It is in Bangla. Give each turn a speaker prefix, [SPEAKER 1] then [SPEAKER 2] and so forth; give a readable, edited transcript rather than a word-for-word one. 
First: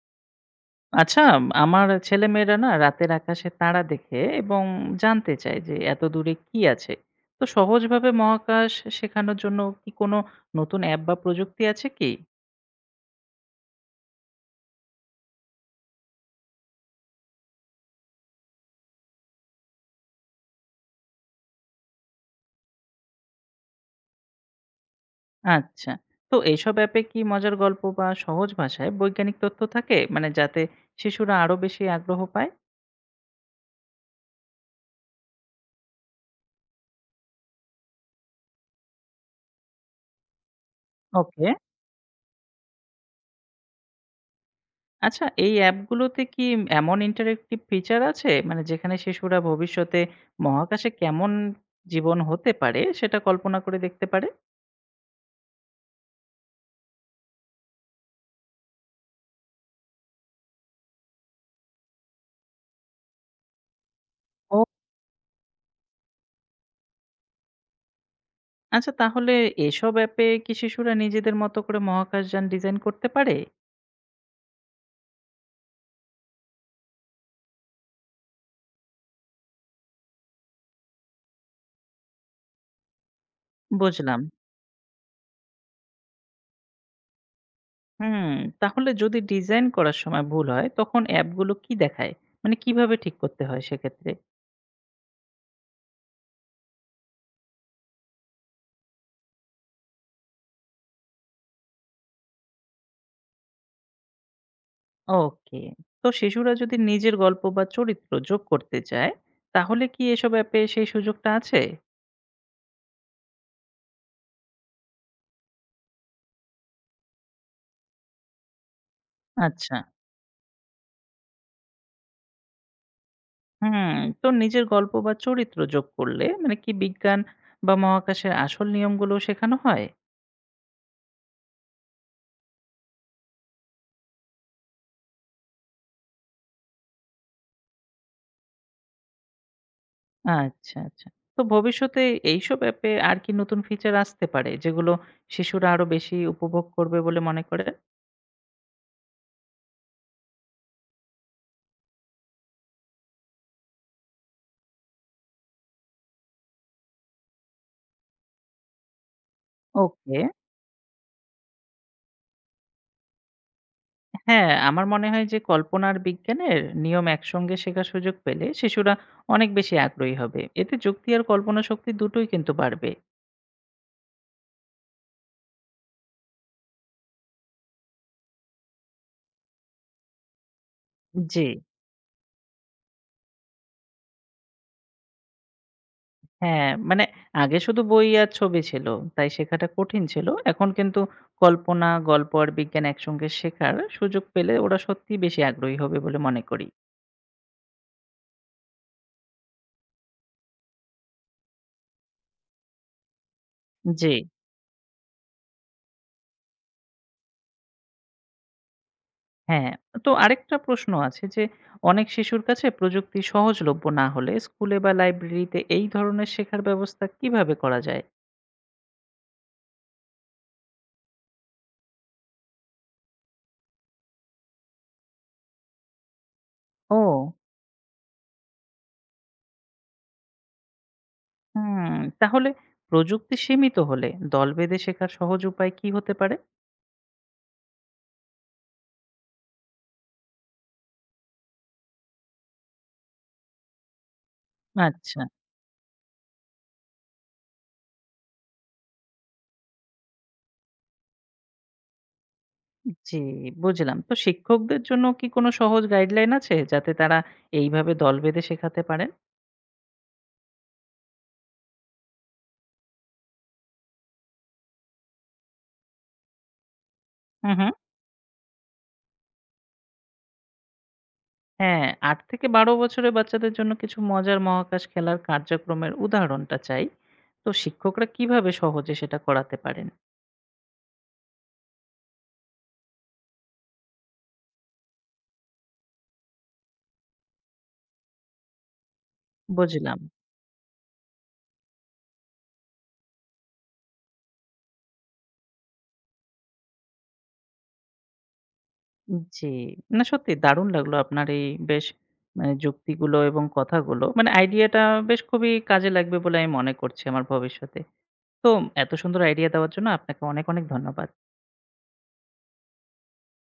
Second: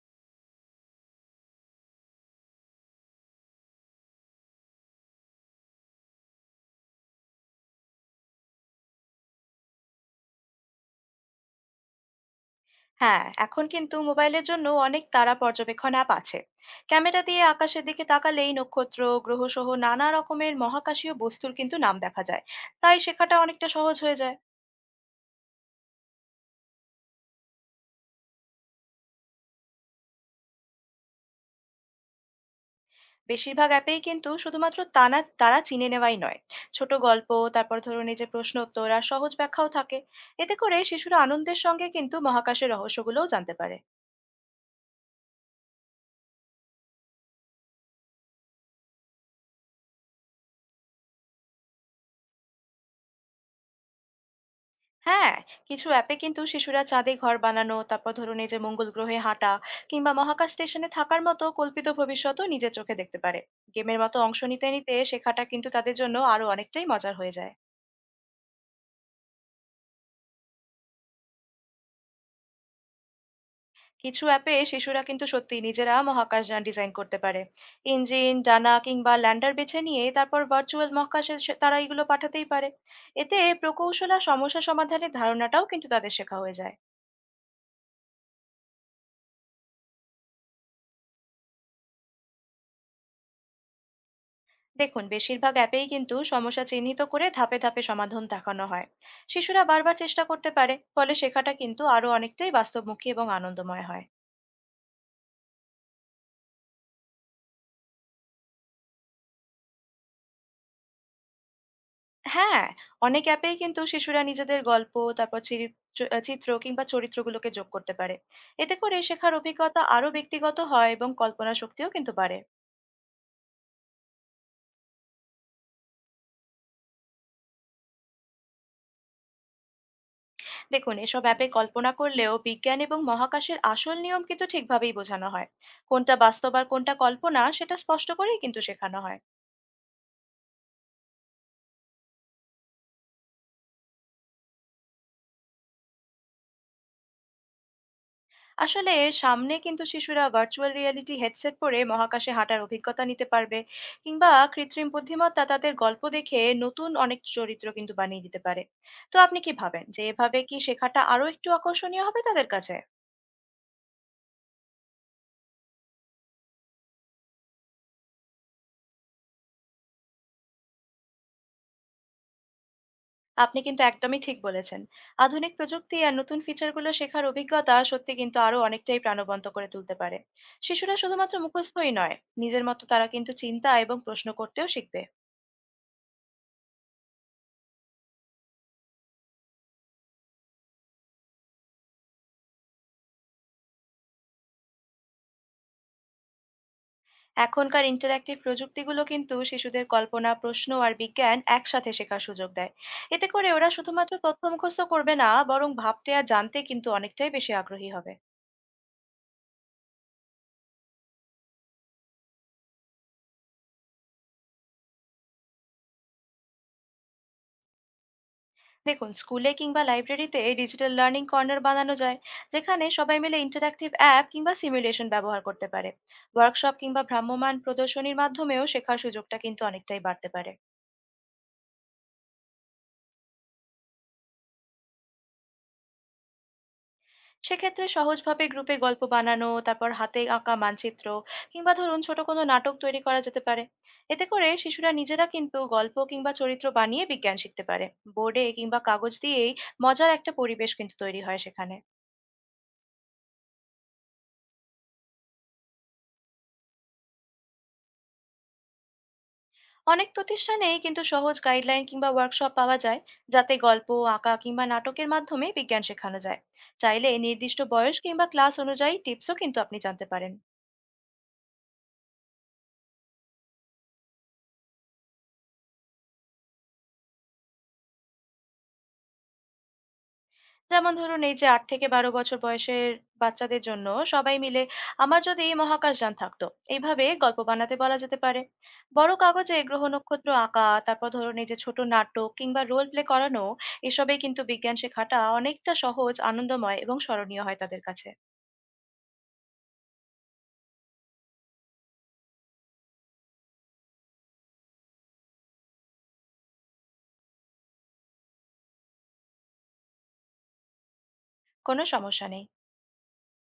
[SPEAKER 1] আচ্ছা, আমার ছেলেমেয়েরা না রাতের আকাশে তারা দেখে এবং জানতে চায় যে এত দূরে কি আছে। তো সহজভাবে মহাকাশ শেখানোর জন্য কি কোনো নতুন অ্যাপ বা প্রযুক্তি আছে কি?
[SPEAKER 2] হ্যাঁ, এখন কিন্তু মোবাইলের জন্য অনেক তারা পর্যবেক্ষণ অ্যাপ আছে। ক্যামেরা দিয়ে আকাশের দিকে তাকালেই নক্ষত্র, গ্রহ সহ নানা রকমের মহাকাশীয় বস্তুর কিন্তু নাম দেখা যায়। তাই শেখাটা অনেকটা সহজ হয়ে যায়।
[SPEAKER 1] আচ্ছা। তো এইসব অ্যাপে কি মজার গল্প বা সহজ ভাষায় বৈজ্ঞানিক তথ্য থাকে? মানে যাতে শিশুরা আরো বেশি আগ্রহ পায়?
[SPEAKER 2] বেশিরভাগ অ্যাপেই কিন্তু শুধুমাত্র তারা তারা চিনে নেওয়াই নয়, ছোট গল্প, তারপর ধরুন এই যে প্রশ্ন উত্তর আর সহজ ব্যাখ্যাও থাকে। এতে করে শিশুরা
[SPEAKER 1] ওকে।
[SPEAKER 2] আনন্দের সঙ্গে কিন্তু মহাকাশের রহস্যগুলোও জানতে পারে।
[SPEAKER 1] আচ্ছা এই অ্যাপগুলোতে কি এমন ইন্টারেক্টিভ ফিচার আছে? মানে যেখানে শিশুরা ভবিষ্যতে মহাকাশে কেমন জীবন হতে পারে সেটা কল্পনা করে দেখতে পারে?
[SPEAKER 2] হ্যাঁ, কিছু অ্যাপে কিন্তু শিশুরা চাঁদে ঘর বানানো, তারপর ধরুন এই যে মঙ্গল গ্রহে হাঁটা কিংবা মহাকাশ স্টেশনে থাকার মতো কল্পিত ভবিষ্যতও নিজের চোখে দেখতে পারে। গেমের মতো অংশ
[SPEAKER 1] ও
[SPEAKER 2] নিতে নিতে শেখাটা কিন্তু তাদের জন্য আরো অনেকটাই মজার হয়ে যায়।
[SPEAKER 1] আচ্ছা তাহলে এসব অ্যাপে কি শিশুরা নিজেদের মতো করে মহাকাশযান ডিজাইন করতে পারে?
[SPEAKER 2] কিছু অ্যাপে শিশুরা কিন্তু সত্যি নিজেরা মহাকাশযান ডিজাইন করতে পারে। ইঞ্জিন, ডানা কিংবা ল্যান্ডার বেছে নিয়ে তারপর ভার্চুয়াল মহাকাশে তারা এগুলো পাঠাতেই পারে। এতে প্রকৌশল
[SPEAKER 1] বুঝলাম।
[SPEAKER 2] আর সমস্যা সমাধানের ধারণাটাও কিন্তু তাদের শেখা হয়ে যায়।
[SPEAKER 1] হুম, তাহলে যদি ডিজাইন করার সময় ভুল হয় তখন অ্যাপগুলো কি দেখায়? মানে কিভাবে ঠিক করতে হয় সেক্ষেত্রে?
[SPEAKER 2] দেখুন, বেশিরভাগ অ্যাপেই কিন্তু সমস্যা চিহ্নিত করে ধাপে ধাপে সমাধান দেখানো হয়। শিশুরা বারবার চেষ্টা করতে পারে, ফলে শেখাটা কিন্তু আরো অনেকটাই বাস্তবমুখী এবং আনন্দময় হয়।
[SPEAKER 1] ওকে। তো শিশুরা যদি নিজের গল্প বা চরিত্র যোগ করতে চায় তাহলে কি এসব অ্যাপে সেই সুযোগটা আছে?
[SPEAKER 2] হ্যাঁ, অনেক অ্যাপেই কিন্তু শিশুরা নিজেদের গল্প, তারপর চিত্র কিংবা চরিত্রগুলোকে যোগ করতে পারে। এতে করে শেখার
[SPEAKER 1] আচ্ছা।
[SPEAKER 2] অভিজ্ঞতা আরো ব্যক্তিগত হয় এবং কল্পনা শক্তিও কিন্তু বাড়ে।
[SPEAKER 1] হুম, তো নিজের গল্প বা চরিত্র যোগ করলে মানে কি বিজ্ঞান বা মহাকাশের আসল নিয়মগুলো শেখানো হয়?
[SPEAKER 2] দেখুন, এসব অ্যাপে কল্পনা করলেও বিজ্ঞান এবং মহাকাশের আসল নিয়ম কিন্তু ঠিকভাবেই বোঝানো হয়। কোনটা বাস্তব আর কোনটা কল্পনা, সেটা স্পষ্ট করেই কিন্তু শেখানো হয়।
[SPEAKER 1] আচ্ছা, আচ্ছা। তো ভবিষ্যতে এইসব অ্যাপে আর কি নতুন ফিচার আসতে পারে যেগুলো শিশুরা আরো বেশি উপভোগ করবে বলে মনে করেন?
[SPEAKER 2] আসলে সামনে কিন্তু শিশুরা ভার্চুয়াল রিয়েলিটি হেডসেট পরে মহাকাশে হাঁটার অভিজ্ঞতা নিতে পারবে। কিংবা কৃত্রিম বুদ্ধিমত্তা তাদের গল্প দেখে নতুন অনেক চরিত্র কিন্তু বানিয়ে দিতে পারে। তো আপনি কি ভাবেন যে
[SPEAKER 1] ওকে।
[SPEAKER 2] এভাবে কি শেখাটা আরো একটু আকর্ষণীয় হবে তাদের কাছে?
[SPEAKER 1] হ্যাঁ, আমার মনে হয় যে কল্পনা আর বিজ্ঞানের নিয়ম একসঙ্গে শেখার সুযোগ পেলে শিশুরা অনেক বেশি আগ্রহী হবে। এতে যুক্তি আর কল্পনা শক্তি দুটোই কিন্তু বাড়বে।
[SPEAKER 2] আপনি কিন্তু একদমই ঠিক বলেছেন। আধুনিক প্রযুক্তি আর নতুন ফিচারগুলো শেখার অভিজ্ঞতা সত্যি কিন্তু আরো অনেকটাই প্রাণবন্ত করে তুলতে পারে। শিশুরা শুধুমাত্র
[SPEAKER 1] জি।
[SPEAKER 2] মুখস্থই নয়, নিজের মতো তারা কিন্তু চিন্তা এবং প্রশ্ন করতেও শিখবে।
[SPEAKER 1] হ্যাঁ, মানে আগে শুধু বই আর ছবি ছিল। তাই শেখাটা কঠিন ছিল। এখন কিন্তু কল্পনা, গল্প আর বিজ্ঞান একসঙ্গে শেখার সুযোগ পেলে ওরা সত্যিই বেশি আগ্রহী হবে বলে মনে করি।
[SPEAKER 2] এখনকার ইন্টারঅ্যাক্টিভ প্রযুক্তিগুলো কিন্তু শিশুদের কল্পনা, প্রশ্ন আর বিজ্ঞান একসাথে শেখার সুযোগ দেয়। এতে করে ওরা
[SPEAKER 1] জি।
[SPEAKER 2] শুধুমাত্র তথ্য মুখস্থ করবে না, বরং ভাবতে আর জানতে কিন্তু অনেকটাই বেশি আগ্রহী হবে।
[SPEAKER 1] হ্যাঁ, তো আরেকটা প্রশ্ন আছে যে অনেক শিশুর কাছে প্রযুক্তি সহজলভ্য না হলে স্কুলে বা লাইব্রেরিতে এই ধরনের শেখার ব্যবস্থা কিভাবে করা যায়?
[SPEAKER 2] দেখুন, স্কুলে কিংবা লাইব্রেরিতে ডিজিটাল লার্নিং কর্নার বানানো যায়, যেখানে সবাই মিলে ইন্টারঅ্যাক্টিভ অ্যাপ কিংবা সিমুলেশন ব্যবহার করতে পারে। ওয়ার্কশপ কিংবা
[SPEAKER 1] ও,
[SPEAKER 2] ভ্রাম্যমাণ প্রদর্শনীর মাধ্যমেও শেখার সুযোগটা কিন্তু অনেকটাই বাড়তে পারে।
[SPEAKER 1] হুম, তাহলে প্রযুক্তি সীমিত হলে দল বেঁধে শেখার সহজ উপায় কি হতে পারে?
[SPEAKER 2] সেক্ষেত্রে সহজভাবে গ্রুপে গল্প বানানো, তারপর হাতে আঁকা মানচিত্র কিংবা ধরুন ছোট কোনো নাটক তৈরি করা যেতে পারে। এতে করে শিশুরা
[SPEAKER 1] আচ্ছা।
[SPEAKER 2] নিজেরা কিন্তু গল্প কিংবা চরিত্র বানিয়ে বিজ্ঞান শিখতে পারে। বোর্ডে কিংবা কাগজ দিয়েই মজার একটা পরিবেশ কিন্তু তৈরি হয় সেখানে।
[SPEAKER 1] জি, বুঝলাম। তো শিক্ষকদের জন্য কি কোনো সহজ গাইডলাইন আছে যাতে তারা এইভাবে দল বেঁধে শেখাতে পারেন?
[SPEAKER 2] অনেক প্রতিষ্ঠানেই কিন্তু সহজ গাইডলাইন কিংবা ওয়ার্কশপ পাওয়া যায়, যাতে গল্প, আঁকা কিংবা নাটকের মাধ্যমে বিজ্ঞান শেখানো যায়। চাইলে
[SPEAKER 1] হুম
[SPEAKER 2] নির্দিষ্ট
[SPEAKER 1] হুম
[SPEAKER 2] বয়স কিংবা ক্লাস অনুযায়ী টিপসও কিন্তু আপনি জানতে পারেন।
[SPEAKER 1] হ্যাঁ, ৮ থেকে ১২ বছরের বাচ্চাদের জন্য কিছু মজার মহাকাশ খেলার কার্যক্রমের উদাহরণটা চাই। তো শিক্ষকরা কিভাবে সহজে সেটা করাতে পারেন?
[SPEAKER 2] যেমন ধরুন এই যে ৮ থেকে ১২ বছর বয়সের বাচ্চাদের জন্য সবাই মিলে "আমার যদি এই মহাকাশযান থাকতো" এইভাবে গল্প বানাতে বলা যেতে পারে। বড় কাগজে গ্রহ
[SPEAKER 1] বুঝলাম।
[SPEAKER 2] নক্ষত্র আঁকা, তারপর ধরুন এই যে ছোট নাটক কিংবা রোল প্লে করানো। এসবে কিন্তু বিজ্ঞান শেখাটা অনেকটা সহজ, আনন্দময় এবং স্মরণীয় হয় তাদের কাছে।
[SPEAKER 1] জি। না, সত্যি দারুণ লাগলো আপনার এই বেশ মানে যুক্তিগুলো এবং কথাগুলো। মানে আইডিয়াটা বেশ খুবই কাজে লাগবে বলে আমি মনে করছি আমার ভবিষ্যতে। তো এত সুন্দর আইডিয়া দেওয়ার জন্য আপনাকে অনেক, অনেক ধন্যবাদ।
[SPEAKER 2] কোনো সমস্যা নেই।